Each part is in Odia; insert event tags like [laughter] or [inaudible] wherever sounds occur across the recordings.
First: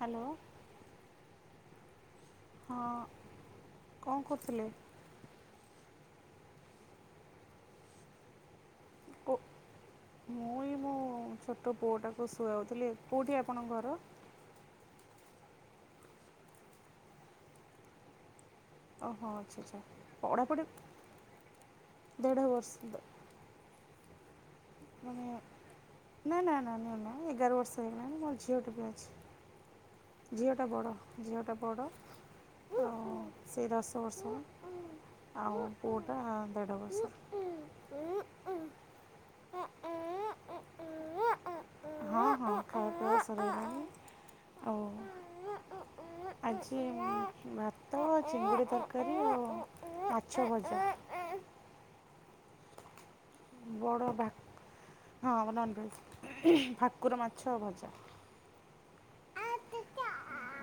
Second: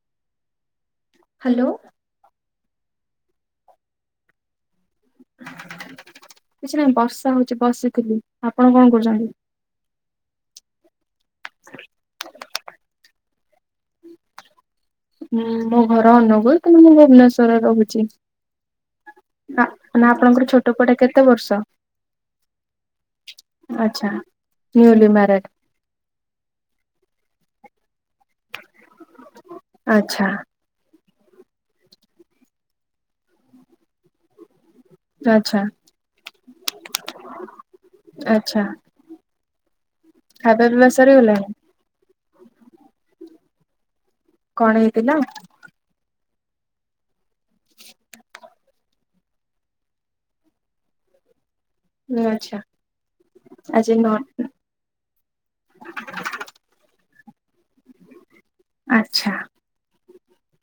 ହ୍ୟାଲୋ! ହ୍ୟାଲୋ! ହଁ କଣ କରୁଥିଲେ? କିଛି ନାହିଁ ବର୍ଷା ହଉଛି, ବସଥିଲଥିଲି ଆପଣ କଣ କରୁଛନ୍ତି? ମୁଇଁଇ ମୋ ଛୋଟ ପୁଅଟାକୁ ଶୁଆଉଥିଲି, କୋଉଠି ଆପଣଙ୍କ ଘର? ହୁଁ ମୋ ଘର ଅନୁଗୁଳ କଣଲେ ମୁଁ ଭୁବନେଶ୍ଵରରେ ରହୁଛି। ଓହୋ ଆଚ୍ଛା ଆ- ଆଚ୍ଛା ନା ଆପଣଙ୍କର ପଢ଼ାପଢ଼ି ଛୋଟ ପୁଅଟା କେତେ ବର୍ଷ ଦେଢ଼ ବର୍ଷ ଆଛା। ମାନେ ନା ନା ନା ନଅ ନା ଏଗାର ବର୍ଷ ହେଇଗଲାଣି ମୋର ଝିଅ ଟ ବିି ଅଛି। ଆଚ୍ଛା ଝିଅଟା ବଡ଼ ଝିଅଟା ବଡ଼ ଆଉ ସେ ଦଶ ବର୍ଷ ଆ ଆଚ୍ଛା ପଟ ଦଢ ବସ ଆଚ୍ଛା ଖାଇବା ବିିବା ସାରଲା! ହଁ ହଁ [inaudible] କଣ ହେଇଥିଲା! ଆଜି ଭାତ ଚିଙ୍ଗୁଡ଼ି ଦରକାର ଆଉ ଆଛ ବ ହଁ ଆଚ୍ଛା ଆଜି ନ ବଡ଼ ହଁ ନନ୍ଭେଜା କୁକୁରମାଛ ଭଜା। ଆଚ୍ଛା।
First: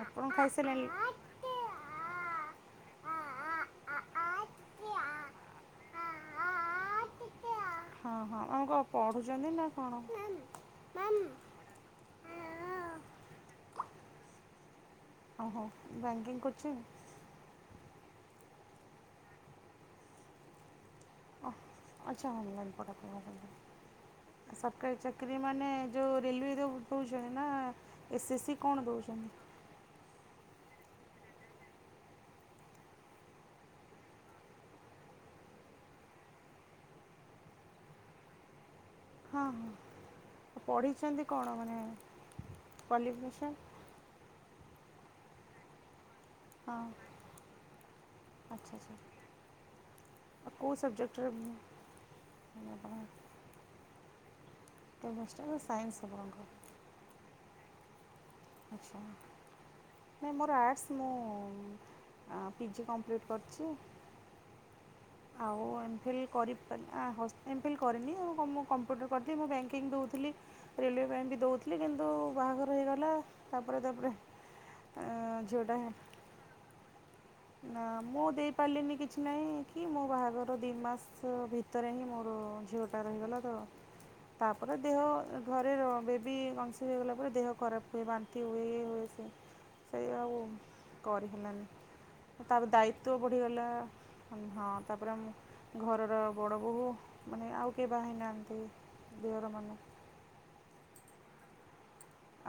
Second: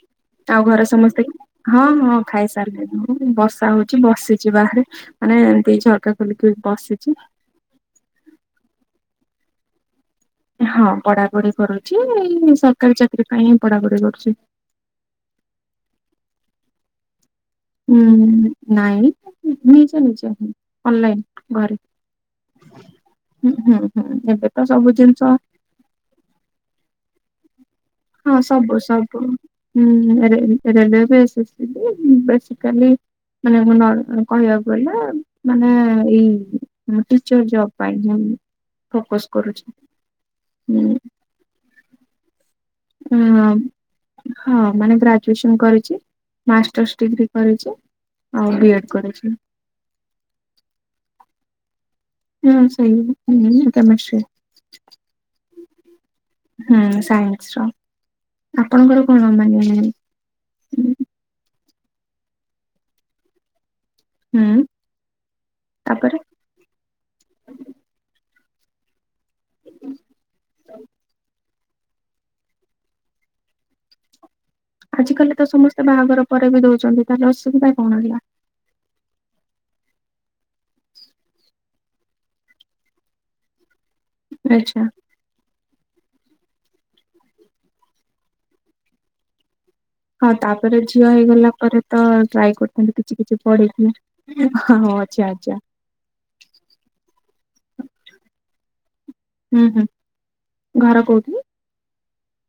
ଆପଣ ଆଉ ଘର ଖାଇସାରିଲେଣି ସମସ୍ତେ ହଁ ହଁ ହଁ। ଖାଇସାରିଲେଣିି ବସା ହଉଚି ବସିଛି ବାହାରେ ମାନେ ଏମିତି ଝରକା ଖୋଲିକି ବସିଛି ହଁ ହଁ ଆମ କଣ ପଢୁଛନ୍ତି ନା କଣ? ହଁ ପଢାପଢି କରୁଛି ସରକାରୀ ଚାକିରି ପାଇଁ ହିଁ ପଢାପଢି କରୁଛି। ଓହୋ ବ୍ୟାଙ୍କିଂ କରଛି। ହୁଁ ନାଇଁ ନିଜେ ନିଜେ ଅନଲାଇନ ଘରେ ଆଛା ହୁଁ ହୁଁ ହୁଁ ଏବେ ତ ସବୁ ସରକାରୀ ଜିନିଷ ଚାକିରି ମାନେ ଯୋଉ ରେଲହୁ ନା ଏସ୍ ହଁ ଏସ୍ ସି ସବୁ କ'ଣ ସବୁ ଦଉଛନ୍ତି ହୁଁରେ ଏରେ ବସି ବେସିକଲି ମାନେ କହିବାକୁ ଗ ମାନେ ଏଇର ଜବ ପାଇଁ ଫୋକସ ହଁ କରୁଛି ହଁ ପଢିଛନ୍ତି କଣ ମାନେ ହ କ୍ୱାଲିଫିକେସନ୍ ହଁ ମାନେ ଗ୍ରାଜୁଏସନ କରିଛି। ହଁ ମାଷ୍ଟର୍ସ ଡିଗ୍ରୀ କରିଛି ଆଉ ଆଚ୍ଛା ବି ଏଡ୍ ଆଚ୍ଛା କରିଛି। ଆଉ [inaudible] ହୁଁ ସେଇ ହଁ କେମେଷ୍ଟ୍ରି। ତ ବଶଟ ସାଇନ୍ସ ଆପଡ଼ଙ୍କ ହୁଁ ସାଇନ୍ସ ର ଆପଣଙ୍କର ଆଚ୍ଛା କଣ ମାନେ ନାଇଁ ମୋର ଆଡ଼ସ୍ ହୁଁ ମୁଁ ପିଜି କମ୍ପ୍ଲିଟ୍ କରୁଛି। ହୁଁ। ଆଉ ଏମ ଫିଲ୍ କରି ଏମଫିଲ୍ କରିନି ଆଉ କମ୍ପୁଟର କରିଥିଲ ମୁଁ ବ୍ୟାଙ୍କିଙ୍ଗ୍ ଦଉଥିଲି ରେଲୱେ ପାଇଁ ବି ଦଉଥିଲି କିନ୍ତୁ ବାହାଘର ହେଇଗଲା ତାପରେ ତାପରେ ଆଜିକାଲି ତ ଝିଅଟା ସମସ୍ତେ ବାହାଘର ପରେ ବି ଦଉଛନ୍ତି ତାହେଲେ ଅସୁବିଧା ନା କଣ ହେଲା? ମୁଁ ଦେଇ ପାରିଲିନି କିଛି ନାଇଁ କି ମୋ ବାହାଘର ଦିମାସ ଭିତରେ ହିଁ ମୋର ଝିଅଟା ରହିଗଲା ତ ତାପରେ ଆଚ୍ଛା ଦେହ ଘରେ ର ବେବି ଗଂସି ରହିଗଲା ପରେ ଦେହ ଖରାପ ହୁଏ ବାନ୍ତି ହୁଏ ଇଏ ହୁଏ ସିଏ ହଁ ତାପରେ ଝିଅ ହେଇଗଲା ପରେ ତ ଟ୍ରାଏ କରୁଥାନ୍ତୁ କିଛି କିଛି ପଢେଇକି ହମ୍ ହଁ ତାପରେ ଆଉ ମୁଁ ଘରର ବଡ଼ ବୋହୂ ମାନେ ଆଉ କେହି ବାହା ହେନାହାନ୍ତି। ଉଁ ହୁଁ ଘର କୋଉଠି?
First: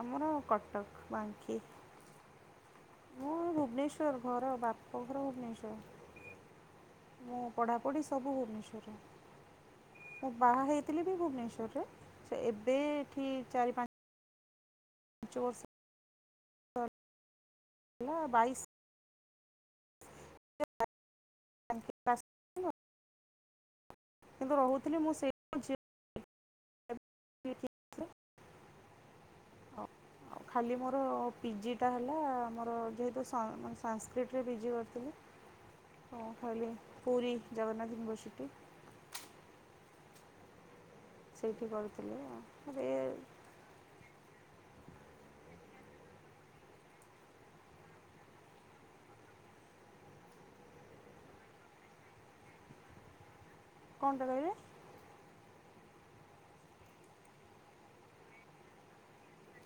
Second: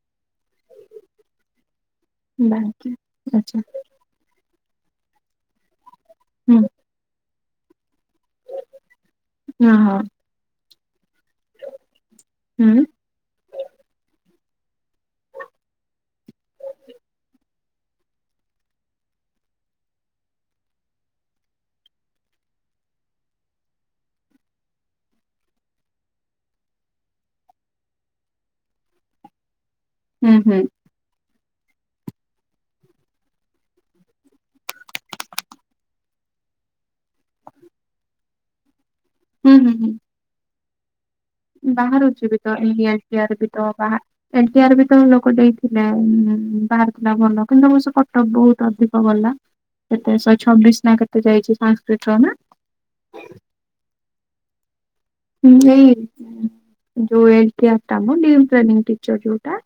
ଆମର କ ଟକ ବାଙ୍କି ବାଙ୍କି ମୁଁ ଆଚ୍ଛା ଭୁବନେଶ୍ଵର ଘର ବା ମୋ ଘର ଭୁବନେଶ୍ୱର। ହୁଁ। ମୁଁ ପଢାପଢି ସବୁ ହଁ ହଁ ଭୁବନେଶ୍ବରରେ ମୁଁ ବାହାହେଇ ଥିଲି ବି ଭୁବନେଶ୍ୱରରେ ସେ ଏବେ ହୁଁ ଏଠି ଚାରି ପା ଜୋର୍ ସେ ଅର୍ ହେଲା ବାଇଶ୍ [inaudible] କିନ୍ତୁ ରହୁଥିଲି ମୁଁ ସେଇ [inaudible] ଅ ହୁଁ ଆଉ ହୁଁ ଖାଲି ମୋର ପିଜିଟା ହେଲା ଆମର ଯେହେତୁ ସା ମାନେ ସାସ୍କ୍ରିଟରେ ପିଜି କରିଥିଲି ଓ ଖାଲି ପୁରୀ ଜଗନ୍ନାଥ ୟୁନିଭର୍ସିଟି ହୁଁ ହୁଁ ହୁଁ। ହୁଁ ସେଇଠି କରିଥିଲି ବାହାରୁଚି ଆଉ। ଏବେତ ଏ ଲି ଏବେ ଆର୍ ଟି ଆର୍ ବିତ ବାହା ଏଲ୍ ୟାର ବି ତ ଲୋକ ଦେଇଥିଲା ଉମ୍ ବାହାରୁଥୁଲା ଭଲ କିନ୍ତୁ ଏ ବର୍ଷ କଟପ୍ ବୋହୁତ ଅଧିକ ଗଲା। କେତେ ଶହେ ଛବିଶ ନା କେତେ ଯାଇଚି ସାନସ୍କ୍ରିଟର ନା? କଣଟା କହିଲେ? ଏଇ ଯୋଉ ଏଲ୍ ଟି ଆର୍ ଟା ମ ଡି ଏମପ୍ଲୟମିଙ୍ଗ୍ ଟିଚର୍ ଯୋଉଟା।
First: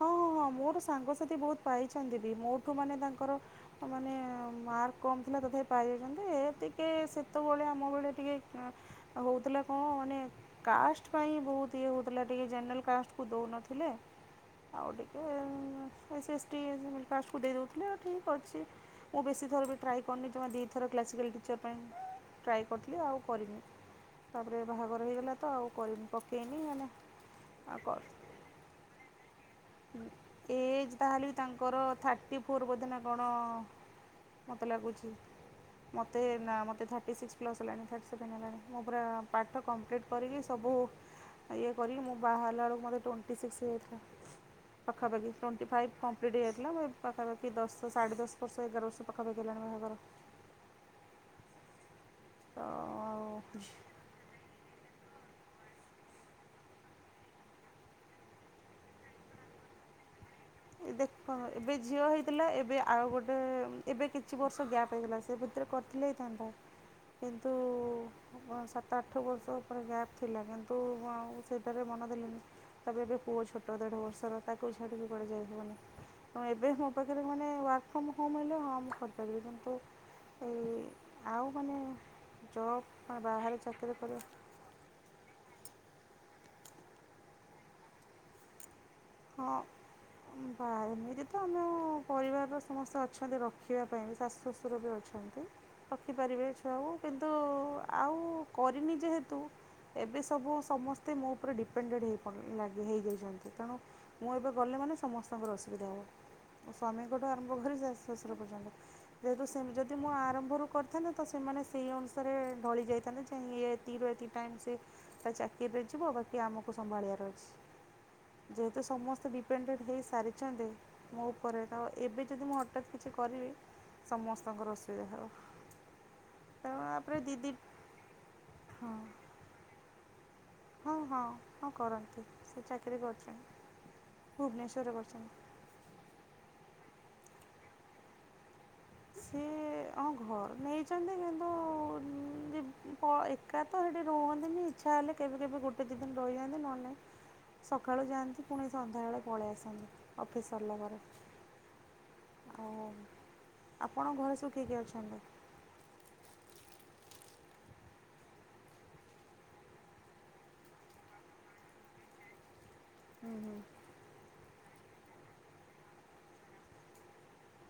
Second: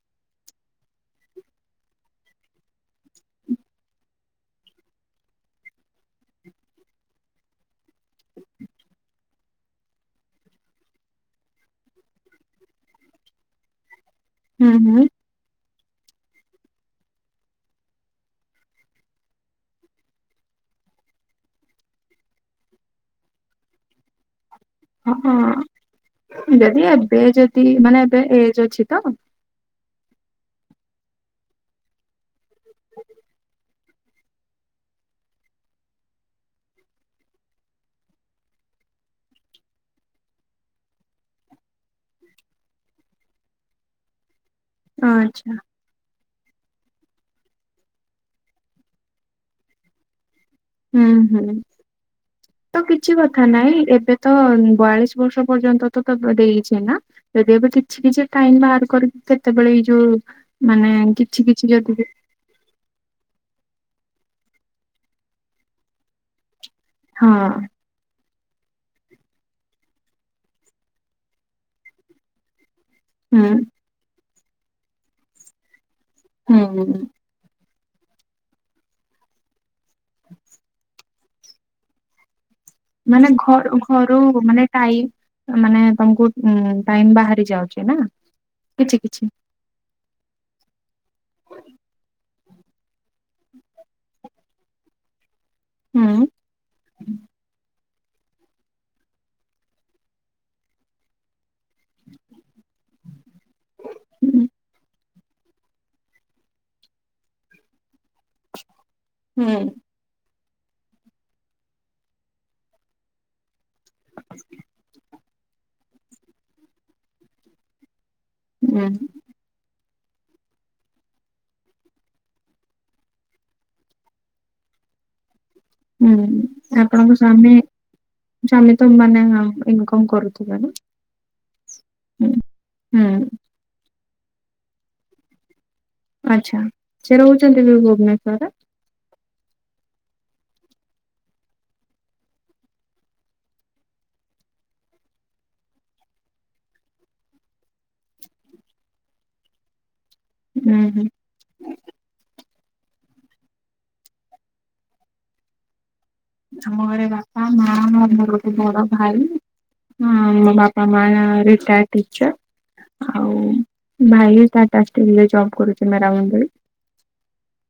ହଁ ହଁ ହଁ ହଁ ମୋର ସାଙ୍ଗସାଥି ବୋହୁତ ପାଇଚନ୍ତି ବି ମୋଠୁ ମାନେ ତାଙ୍କର ମାନେ ମାର୍କ କମ୍ ଥିଲା। ତଥାପି ପାଇଯାଇଚନ୍ତି ଏ ଟିକେ ସେତବେଳେ ଆମ ଭଳିଆ ଟିକେ ଅଁ ହୋଉଥୁଲା କଣ ମାନେ କାଷ୍ଟ୍ ପାଇଁ ବୋହୁତ ଇଏ ହୋଉଥୁଲା ଟିକେ ଜେନେରାଲ କାଷ୍ଟକୁ ଦୋଉନଥିଲେ। ହୁଁ ଆଉ ହୁଁ। ଟିକେ ଏମ ଏସିଏସଟି କାଷ୍ଟକୁ ଦେଇ ଦୋଉଥିଲେ ଆଉ ଠିକ ଅଛି ମୁଁ ବେଶୀ ଥର ବି ଟ୍ରାଏ କରନି ଜମା ଦିଥର କ୍ଲାସିକାଲ୍ ଟିଚର୍ ପାଇଁ ଟ୍ରାଏ କରିଥିଲି ଆଉ କରିନି। ତାପରେ ବାହାଘର ହେଇଗଲା ତ ଆଉ କରିନି ହଁ ପକେଇନି ଯଦି ମାନେ ଏବେ ଯଦି ମାନେ ଏବେ ଏଜ୍ ଅଛି ତ? ଉଁ ଏଜ୍ ଯାହେଲେ ବି ତାଙ୍କର ଥାର୍ଟି ଫୋର୍ ବୋଧେ ନା କଣ ମତେ ଲାଗୁଛି। ମତେ ନା ମତେ ଥାର୍ଟି ସିକ୍ସ ପ୍ଲସ ହେଲାଣି ଥାର୍ଟି ସେଭେନ ହେଲାଣି ମୁଁ ପୁରା ପାଠ କମ୍ପ୍ଲିଟ କରିକି ସ ବୁ ଇଏ କରିକି ମୁଁ ବାହାହେଲା ବେଳକୁ ମତେ ଟ୍ୱେଣ୍ଟି ସିକ୍ସ ହେଇଯାଇଥିଲା। ପାଖାପାଖି ଆଚ୍ଛା ଟ୍ୱେଣ୍ଟି ଫାଇପ୍ କମ୍ ପ୍ଲିଟ୍ ହେଇଯାଇଥିଲା ମୋ ଏ ପାଖାପାଖି ଦଶ ସାଢ଼େଦଶ ବର୍ଷ ଏଗାର ବର୍ଷ ପାଖାପାଖି ହେଲାଣି ବାହାଘର। ହୁଁ ହୁଁ ତ କିଛି କଥା ନାହିଁ ଏବେ ତ ବୟାଳିଶ୍ ବର୍ଷ ପର୍ଯ୍ୟନ୍ତ ତ ତ ଦେଇଚି ନା ଯଦି ଏବେ କିଛି କିଛି ଟାଇମ ବାହାର କରିକି କେତେବେଳେ ଏଇ ଯୋଉ ମାନେ ଏଇ ଦେଖ କିଛି କିଛି ଏବେ ଯଦି ବି ଝିଅ ହେଇଥିଲା ଏବେ ଆଉ ଗୋଟେ ଏବେ କିଛି ବର୍ଷ ଗ୍ୟାପ୍ ହେଇଗଲା ସେ ଭିତରେ କରିଥିଲେ ହେଇଥାନ୍ତା ହଁ କିନ୍ତୁ ଆଉ କଁ ସାତ ଆଠ ବର୍ଷ ପରେ ଗ୍ୟାପ୍ ଥିଲା କିନ୍ତୁ ଆଉ ସେଇଟାରେ ମନ ଦେଲିନି। ତାପରେ ଏବେ ପୁଅ ହୁଁ। ଛୋଟ ଦେଢ଼ ବର୍ଷର ତାକୁ ବି ଛାଡ଼ିକି କୁଆଡେ ଯାଇହେବନି। ହଁ ଏବେ ମୋ ହୁଁ। ପାଖରେ ମାନେ ୱାର୍କ ଫ୍ରମ ହୋମ ହେଲେ ହଁ ମୁଁ କରିପାରିବି କିନ୍ତୁ ଏଇ ଆଉ ମାନେ ଜବ୍ ମାନେ ବାହାରେ ଘର ଚାକିରି ଘରୁ କରିବା ମାନେ ଟାଇପ୍ ମାନେ ତମକୁ ଉଁ ଟାଇମ ବାହାରି ଯାଉଚି ନା କିଛି କିଛି ଉଁ ହଁ ଏମିତି ତ ଆମ-ଅ-ଅ-ଅ ପରିବାରର ସମସ୍ତେ ଅଛନ୍ତି ରଖିବା ପାଇଁ ବି ଶାଶୁ ଶ୍ୱଶୁର ବି ଅଛନ୍ତି। ହୁଁ ରଖିପାରିବେ ଛୁଆକୁ। କିନ୍ତୁ-ଉ-ଉ-ଉ ଆଉ କରିନି ଯେହେତୁ ଏବେ ସବୁ ସମସ୍ତେ ମୋ ଉପରେ ଡିପେଣ୍ଡଏଡ ହେଇପଡି ଲାଗି ହେଇଯାଇଛନ୍ତି ତ ମୁଁ ହୁଁ। ଏବେ ଗଲେ ମାନେ ସମସ୍ତଙ୍କର ଅସୁବିଧା ହବ। ମୋ ସ୍ଵାମୀଙ୍କଠୁ ଆରମ୍ଭ କରି ଶାଶୁ ଶ୍ୱଶୁର ପର୍ଯ୍ୟନ୍ତ। ଯେହେତୁ ହୁଁ। ସେମ୍ ଯଦି ମୁଁ ଆରମ୍ଭରୁ କରିଥାନ୍ତେ ତ ସେମାନେ ସେଇ ଅନୁସାରେ ଢଳି ଯାଇଥାନ୍ତେ ଯେ ୟ ଏତିକି ରୁ ଟାଇମ୍ ସେ ତା ଚାକିରୀ ରେ ଯିବ ବାକି ଆମକୁ ସମ୍ଭାଳିବାର ଅଛି ହୁଁ ଯେହେତୁ ସମସ୍ତେ ଦିପେଣ୍ଡେଡ ହେଇ ସାରିଛନ୍ତି ମୋ ଉପରେ ତ ଏବେ ଯଦି ମୁଁ ହଠାତ୍ କିଛି କରିବି ସମସ୍ତଙ୍କର ଅସୁବିଧା ହେବ। ହୁଁ ତେଣୁ ତାପରେ ଆପଣଙ୍କ ଦିଦି ସ୍ବାମୀ ସ୍ବାମୀ ହଁ ତ ମାନେ ହଁ ଇନକମ କରୁ ହଁ ହଁ ହଁ କରନ୍ତି ସେ ଚାକିରି ହୁଁ କରୁଛନ୍ତି। ଭୁବନେଶ୍ଵରରେ କରୁଛନ୍ତି। ଆଛା ସେ ରହୁଛନ୍ତି ବି ଭୁବନେଶ୍ଵରେ? ସିଏ-ଏ-ଏ ହଁ ଘର ନେଇଛନ୍ତି କିନ୍ତୁ-ଉ-ଉ-ଉ ଦି କ ଏକା ତ ସେଇଠି ରୁହନ୍ତିନ ଛି ଇଚ୍ଛା ହେଲେ କେବେ କେବେ ଗୁଟେ ଦି ଦିନ ରଇଯାନ୍ତି ନହଲେ ନାଇଁ। ସକାଳୁ ଯାଆନ୍ତି ପୁଣି ସନ୍ଧ୍ୟା ବଳେ ପଳେଇ ଆସନ୍ତି। ଅଫିସ ସରିଲା ହୁଁ ପରେ ହୁଁ ଆଉ ଆପଣଙ୍କ ଘରେ ସବୁ କି କି ଅଛନ୍ତି? ଆମ ଘରେ ବାପା, ମା, ମୋ ମୋ [unintelligible] ର ଗୋଟେ ବଡ ଭାଇ। ହଁ ଆମ ବାପା ମାଜଣେ ରିଟାୟର୍ଡ ଟିଚର୍। ଆଉ ଭାଇ ଟାଟା ଷ୍ଟିଲ ରେ ଜବ୍ କରୁଛି ମେରାମଣ୍ଡୁଲି।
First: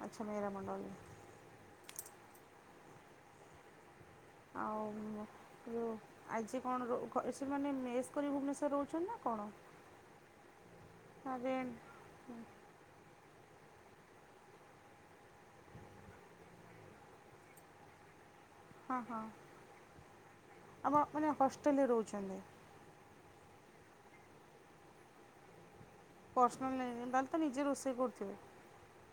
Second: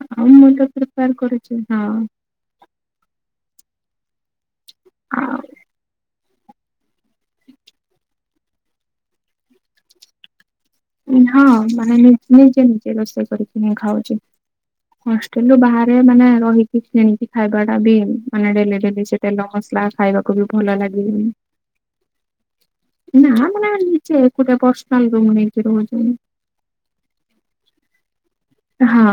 ଆଚ୍ଛା ଆଉ ମେରା ମୁଁ ତ ମଣ୍ଡଳରେ ପ୍ରିପାର କରୁଛି ହଁ। ଆଉ ଆଉ ଯେଉଁ ଆଜି କଣ ରୋ ସେମାନେ ମେସ୍ କରି ଭୁବନେଶ୍ଵର ରହୁଛନ୍ତି ନା କଣ? ନା ହଁ ରେଣ୍ଟ ମାନେ ନିଜେ ନିଜେ ରୋଷେଇ କରିକି। ହୁଁ ଖାଉଛି ହଷ୍ଟେଲ ରୁ ବାହାରେ ମାନେ ରହିକି କିଣିକି ଖାଇବା ଟା ବି ମାନେ ଡେଲି ହଁ ଡେଲି ସେ ହଁ ତେଲ ମସଲା ଖାଇବାକୁ ବି ଭଲ ଆମ ଲାଗିବନି। ମାନେ ହଷ୍ଟେଲରେ ରହୁଛନ୍ତି। ନା ମାନେ ନିଜେ ଗୋଟେ ପର୍ସନାଲ ରୁମ ନେଇକି ରହୁଛ ପର୍ସନାଲ ନେଇ ତାହେଲେ ତ ନିଜେ ରୋଷେଇ କରୁଥିବେ। ହଁ।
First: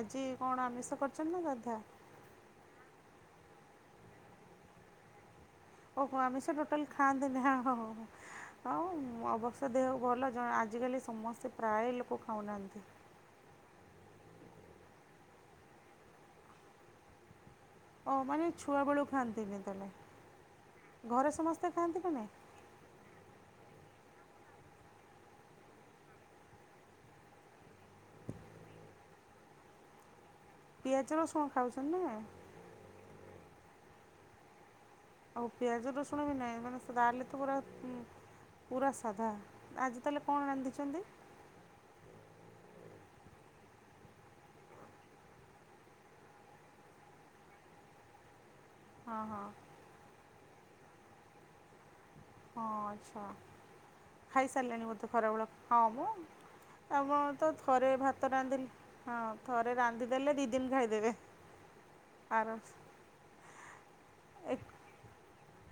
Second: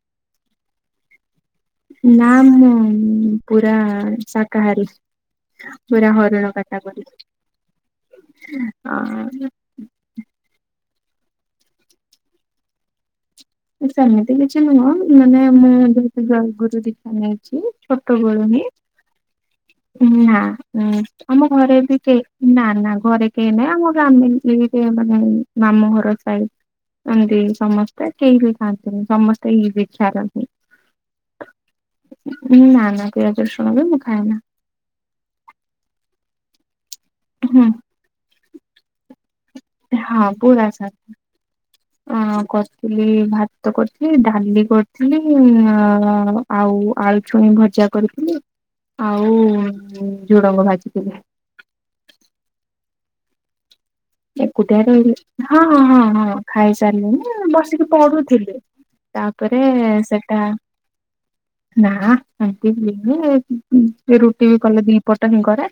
ଆଜି କଣ ଆମିଷ କରିଚ? ନା ମୁଁ-ଉ-ଉ-ଉ ପୁରା-ଆ-ଆ ଶାକାହାରୀ। ଓ ପୁରା ହୋ ହରିଣ ଆମିଷ ଟୋଟାଲ କାଟାଗୋରି। ଖାଆନ୍ତିନି, ହ ହଁ ହୋ ହଁ-ଅ-ଅ ଆଉ ଅ ଅବଶ୍ୟ ଦେହକୁ ଭଲ ଜଣ ଆଜିକାଲି ସେ ସମସ୍ତେ ପ୍ରାୟ ଲୋକ ଖାଉନାହାନ୍ତି। ସେମିତି କିଛି ନୁହଁ ମାନେ ମୁଁ ଯେହେତୁ ଜୟ ଗୁରୁ ଦୀକ୍ଷା ନେଇ ଛି ଓ ଛୋଟବେଳୁ ମାନେ ହିଁ, ଛୁଆବେଳୁ ଖାଆନ୍ତିନି ତାହେଲେ ନା ଉଁ ଆମ ସମସ୍ତେ ଘରେ ଏବେ ଖାଆନ୍ତି କି କେହି ନାହିଁ? ନା ନା ଘରେ କେହି ନାହିଁ ଆମର ଆମେ ଏଇ ମାନେ ମାମୁଁ ଘର ସାଇ ଏମିତି ସମସ୍ତେ କେହି ବି ଖଆନ୍ତିନି, ସମସ୍ତେ ଏଇ ଦିକ୍ଷାର ପିଆଜ ରସୁଣ ଖାଉଛନ୍ତି ନା ନାଇ? ନା ନା ପିଆଜ ରସୁଣ ବି ମୁଁ ଖାଇନା। ଆଉ ପିଆଜ ରସୁଣ ବି ନାହିଁ ମାନେ ତାହେଲେ ତ ପୁରା ହୁଁ ଉଁ ପୁରା ସାଧା। ଆଜି ତାହେଲେ ହଁ କଣ ପୁରା ରାନ୍ଧିଛନ୍ତି? ସାଧା ଅ କ ଲି ଭାତ କରିଥିଲି, ଡାଲି କରିଥିଲି, ଆ-ଆ-ଆ-ଆ ଆଉ ଆଳୁ ଛୁଇଁ ଭଜା ଜା କରିଥିଲି ହଁ ହଁ। ଆଉ-ଉ-ଉ ଝୁଡ଼ଙ୍ଗ ଭାଜିଥିଲି। ହଁ ଆଚ୍ଛା। ଏକୁଟିଆ ଖାଇସାରିଲେଣି ବୋଧେ ରହିଲ ଖରାବେଳ ହଁ ହଁ ହଁ ମୁଁ ହଁ ଆପଣ ତ ଖାଇସାରିଲଣିି ବସିକି ଥରେ ଭାତ ପଢୁଥିଲି। ରାନ୍ଧିଲେ ହଁ ତାପରେ ଥରେ ରାନ୍ଧିଦେଲେ ଦି ଦିନ ଖାଇଦେବେ। ନାଁ ଆରାମସେ [unintelligible] ରୁଟି ଏ ବି କଲେ ଦି ପଟ ହିଁ କରେ।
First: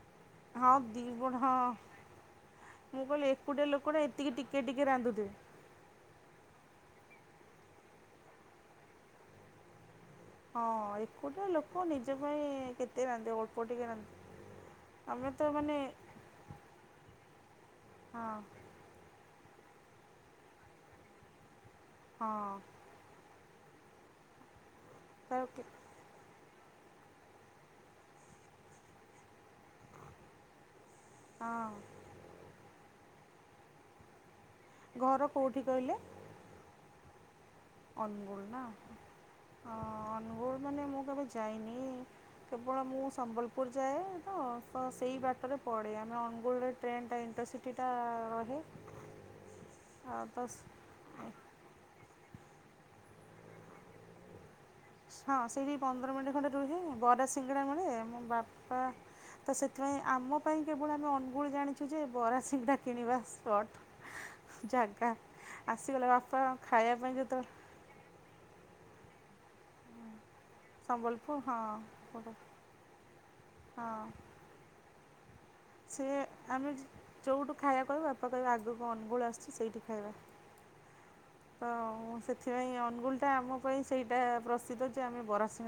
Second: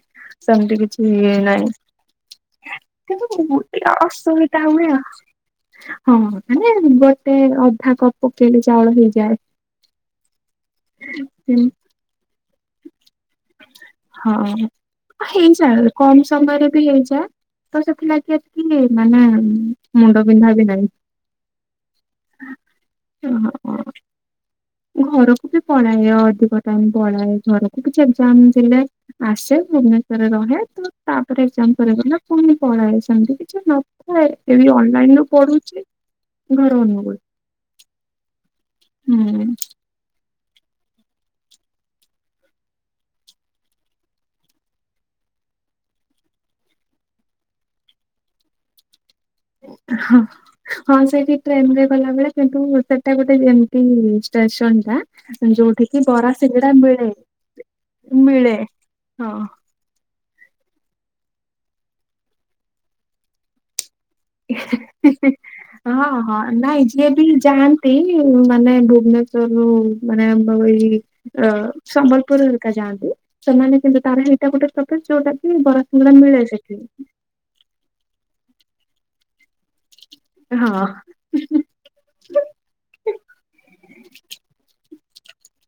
ହଁ ସେମିତି ଦି କିଛି ଇଏ ଗୁଣ ହଁ ନାହିଁ। ମୁଁ କହିଲି କିନ୍ତୁ ଉ ଏକୁଟିଆ ଏଇଟା ଲୋକଟା ଏତିକି ଟିକେ ଅସୁବିଧା ଟିକେ ହୁଏ ରାନ୍ଧୁଥିବେ। ହଁ ମାନେ ଉଁ ଗୋଟେ ଅଧା କପ ପକେଇଲେ ଚାଉଳ ହେଇଯାଏ। ହଁ ଏକୁଟିଆ ଲୋକ ନିଜ ପାଇଁ କେତେ ରାନ୍ଧିବ ଅଳ୍ପ ଟିକେ ରାନ୍ଧିବ। ହଁ ଆମେ ତ ମାନେ ହେଇଯାଏ କମ ସମୟରେ ବି ହେଇଯାଏ। ତ ହଁ ସେଥିଲାଗି ଏତିକି ମାନେ ମୁଣ୍ଡ ବିନ୍ଧା ବି ନାହିଁ। ହଁ ଓହୋ। ତ ଘରକୁ ବି ପଳାଏ ଅଧିକ ଟାଇମ୍ ପଳାଏ। ଘରକୁ କିଛି ଏଗଜାମ୍ ଦେଲେ ଆସେ ଭୁବନେଶ୍ଵରରେ ରହେ ତ ତାପରେ ଏଗଜାମ୍ ହଁ। ସରିଗଲେ ପୁଣି ପଳାଏ ସେମିତି କିଛି ନଥାଏ। ଏବେ ଘର ଅନଲାଇନରୁୁ କୋଉଠି ପଢୁଛି ଘର ଅନୁଗୁଳ। ଅନଗୁଳ ନା ହଁ ନୁଗୁଳ ମାନେ ମୁଁ କେବେ ଯାଇନି କେବଳ ମୁଁ ସମ୍ବଲପୁର ଯାଏ ତ ସ ସେଇ ବାଟରେ ପଡ଼େ ଆମେ ଅନୁଗୁଳରେ ଟ୍ରେନ ଟା ଇଣ୍ଟରସିଟି ଟା ରହେ। ହଁ ଆଉ ତ ହଁ ସେଇଠି ଟ୍ରେନ ରେ ଗଲାବେଳେ କିନ୍ତୁ ସେଟା ଗୋଟେ ଏମତି ଷ୍ଟେଚ ହଁ ସେଇଠି ପନ୍ଦର ମିନିଟ ଖଣ୍ଡେ ରୁହେ ମିଳେ ବରା ସିଙ୍ଗଡା ମିଳେ ମୋ ମିଳେ ବାପା ହଁ। ତ ସେଥିପାଇଁ ଆମ ପାଇଁ କେବଳ ଆମେ ଅନୁଗୁଳ ଜାଣିଛୁ ଯେ ବରା ସିଙ୍ଗଡ଼ା କିଣିବା ସ୍ପର୍ଟ। ଜାଗା। ଆସିଗଲା ହଁ ହଁ ବାପା ନାଇଁ ଖାଇବା ଯିଏ ପାଇଁ ବି ଯେତେବେଳେ ଯାଆନ୍ତି ମାନେ ଭୁବନେଶ୍ଵରରୁୁ ମାନେ ଆଉ ଏଇ ସମ୍ବଲପୁର ଅ ହଁ ସମ୍ବଲପୁର ହେରିକା ଯାଆନ୍ତି ସେମାନେ ହଁ କିନ୍ତୁ ତାର ଏଇଟା ଗୋଟେ ଷ୍ଟପେଜ୍ ଯୋଉଟା କି ବରା ସେ ସିଙ୍ଗଡା ମିଳେ ଆମେ ସେଠି। ଯୋଉଠୁ ଖାଇବା କହିବୁ ବାପା କହିବେ ଆଗକୁ ଅନୁଗୁଳ ଆସୁଛି। ସେଇଠି ଖାଇବା। ହଁ ତ ସେଥିପାଇଁ ଅନୁଗୁଳ ଟା ଆମ ପାଇଁ ସେଇଟା ପ୍ରସିଦ୍ଧ ଯେ ଆମେ ବରା ସି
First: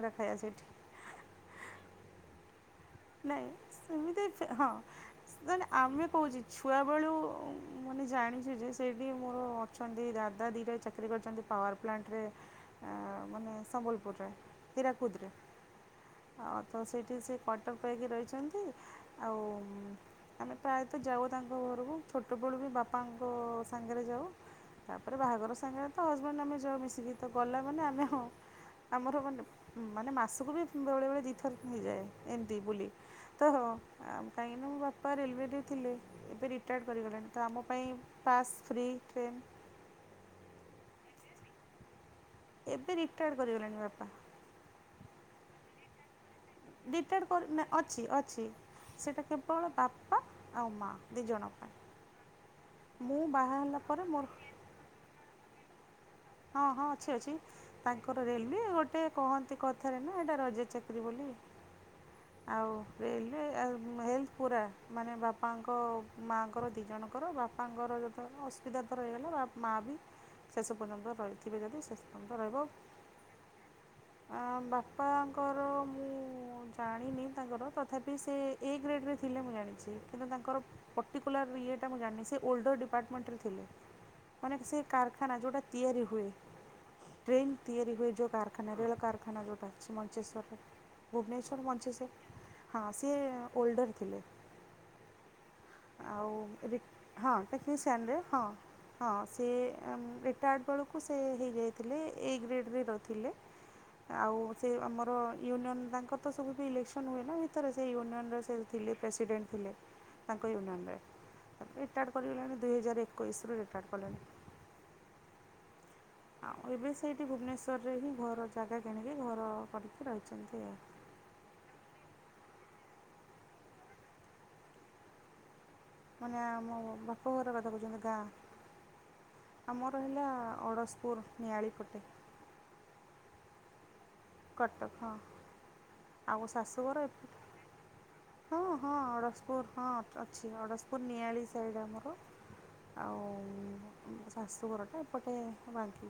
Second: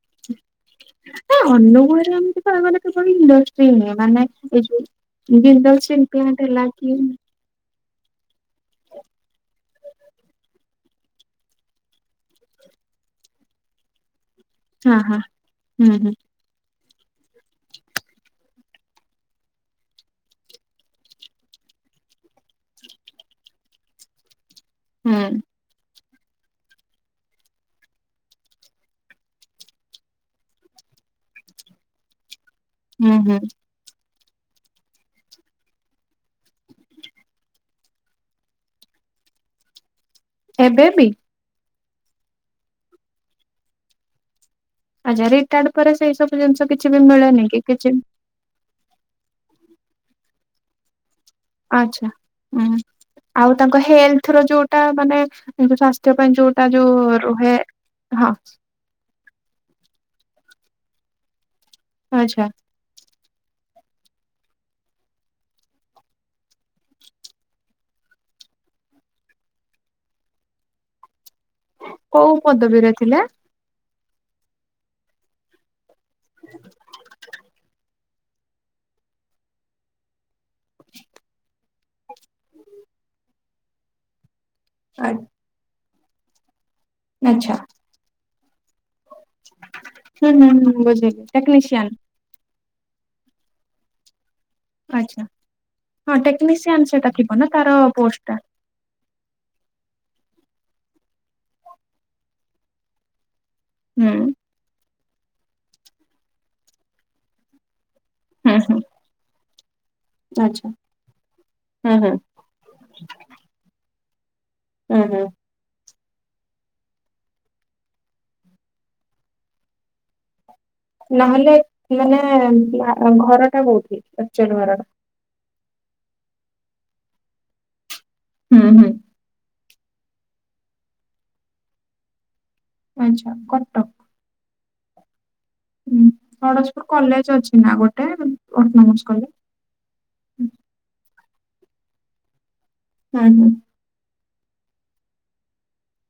ଏ ଅନୁଗୁଳରେ ଏମିତି ତ ମାନେ ଏତେ ବଡ ନାଇଁ ଇଣ୍ଡଷ୍ଟ୍ରି ନୁହେଁ ସେମିତି ମାନେ ଏଇ ହଁ ଯୋଉ ମାନେ ଜିନ୍ଦଲ ଷ୍ଟିଲ ପ୍ଲାଣ୍ଟ ହେଲା କି ମୁଁ ବି ଜାଣିଛି ଯେ ସେଇଠି ମୋର ଅଛନ୍ତି ଦାଦା ଦିଇଟା ଚାକିରି କରିଛନ୍ତି ପାୱାର ପ୍ଲାଣ୍ଟରେ। ଆ ମାନେ ସମ୍ବଲପୁରରେ। ହଁ ହଁ ହୀରାକୁଦରେ ହୁଁ ହୁଁ। ଆଉ ତ ସେଇଠି ସେ ପ ପାଇକି ରହିଛନ୍ତି ଆଉ ଆମେ ପ୍ରାୟତଃ ଯାଉ ତାଙ୍କ ଘରକୁ ଛୋଟବେଳୁ ବି ବାପାଙ୍କ ସାଙ୍ଗରେ ଯାଉ ତାପରେ ହୁଁ ବାହାଘର ସାଙ୍ଗରେ ତ ହଜବେଣ୍ଡ ଆମେ ଯ ମିଶିକି ତ ଗଲା ମାନେ ଆମେ ହଁ। ଆମର ମାନେ ମାନେ ମାସକୁ ବି ବେଳେ ବେଳେ ଦିଥାର ହେଇଯାଏ। ବୋଲି ହୁଁ ହୁଁ ତ ଆଉ କାହିଁକିନା ମୋ ବାପା ରେଲୱେରେ ଥିଲେ ଏବେ ରିଟାୟାର୍ କରିଗଲେଣି ତ ଆମ ପାଇଁ ପାସ୍ ଫ୍ରି ଟ୍ରେନ। ଏବେ ବିି? ଏବେ ରିଟାୟାର୍ କରିଗଲାଣି ବାପା। ଆଚ୍ଛା ରିଟଡ ପରେ ସେଇ ସବୁ ଜିନିଷ କିଛି ବି ରିଟାଡ ମିଳେନି କର କି ନା କିଛି ଅଛି ଅଛି ସେଟା କେବଳ ବାପା ଆଉ ମା। ଆଛା ହ ମୁଁ ବାହା ଆଉ ହେଲା ତାଙ୍କ ପରେ ମୋର ହେଲ୍ଥ ର ଯୋଉଟା ମାନେ ସସ୍ଥ ହଁ ହଁ ଅଛି ଅଛି ତାଙ୍କର ହଁ ରେଲୱେ ଗୋଟେ କହନ୍ତି କଥାରେ ନା ଏଇଟା ରଜ ଚାକିରରି ବୋଲି। ଆଚ୍ଛା। ଆଉ ରେଲୱେ ଆ ଏ। ପୁରା ମାନେ ବାପାଙ୍କ ମାଆଙ୍କର ଦି ଜଣଙ୍କର ବାପାଙ୍କର ଯଦ ଅସୁବିଧାର ହେଇ ମା ବି ଶେଷ ପର୍ଯ୍ୟନ୍ତ ଥିବେ ଯଦି ଶେଷ ପର୍ଯ୍ୟନ୍ତ କୋଉ ରହିବ ପଦବୀରେ ଥିଲେ? ଆ ବାପାଙ୍କର ମୁଁ ଜାଣିନି ତାଙ୍କର ତଥାପି ସେ ଏ ଗ୍ରେଡ଼୍ରେ ଥିଲେ ମୁଁ ଜାଣିଛି, କିନ୍ତୁ ତାଙ୍କର ପର୍ଟିକୁଲାର ଇଟା ମୁଁ ଜାଣିନି ସେ ଓଲ୍ଡର ଡିପାର୍ଟମେଣ୍ଟରେ ଥିଲେ। ଅନେକ ସେଇ ଆ କାରଖାନା ଯୋଉଟା ତିଆରି ହୁଏ। ଆଚ୍ଛା ଟ୍ରେନ ତିଆରି ହୁଏ ଯୋଉ କାରଖାନା, ରେଳ କାରଖାନା, ଯୋଉଟା ଅଛି ହୁଁ ମଞ୍ଚେଶ୍ୱର ହୁଁ ହୁଁ ରେ ଭୁବନେଶ୍ୱର ଟେକ୍ନିସିଆନ୍ ହଁ ସିଏ ଓଲଡର ଥିଲେ। ଆଛା। ଆଉ ହଁ ଟେକ୍ନିସିଆନ ରେ ପୋଷ୍ଟ ଟା ହଁ ହଁ ସେ ବଳ ଆ ହୁଁ [unintelligible] ୟୁନିୟନ ତାଙ୍କର ତ ସବୁ ଇଲେକ୍ସନ ହୁଏ ନା ଭିତରେ? ସେ ୟୁନିଅନ ର ସେ ହୁଁ ହୁଁ ଥିଲେ ପ୍ରେସିଡେଣ୍ଟ ଥିଲେ, ତାଙ୍କ ଆଚ୍ଛା। ୟୁନିଅନରେ ହୁଁ ରିଟାଡ ହୁଁ କରିଗଲେଣି, ଦୁଇ ହଜାର ଏକୋଇଶ ରେ ରିଟାଡ଼ କଲେଣି। ହୁଁ, ହୁଁ ଆଉ ଏବେ ସେଇଠି ଭୁବନେଶ୍ୱରରେ ହିଁ ଘର, ଜାଗା କିଣିକି ଘର କରିକି ରହିଛନ୍ତି ଆଉ ନହେଲେ ମାନେ ଘର ଟା କୋଉଠି? ଆକଚୁଆଲି ଘରଟା ମାନେ ଆମ ବାପ ଘର କଥା କହୁଚନ୍ତି। ହୁଁ ହୁଁ। ଆମର ହେଲା ଅଡ଼ଶପୁର ନିଆଳି ପଟେ ଆଛା କଟକ। କଟକ, ହଁ ହୁଁ। ଆଉ ହରଜପୁର ଶାଶୁଘର, ଏ, କଲେଜ ଅଛି ନା ଗୋଟେ ହଁ ହଁ ଅଟୋନମସ କଲେଜ। ଅଢଶପୁର ହଁ ଅଛି, ହୁଁ ଅଢଶପୁର ନିଆଳି ସେଇଡା ଆମର, ଆଉ ହୁଁ। ଶାଶୁଘରଟା ଏପଟେ ବାଙ୍କି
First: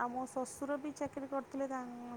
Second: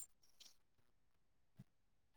ଆଉ ମୋ ଶ୍ୱଶୁର ବି ଚାକିରି କରିଥିଲେ, ତାଙ୍କ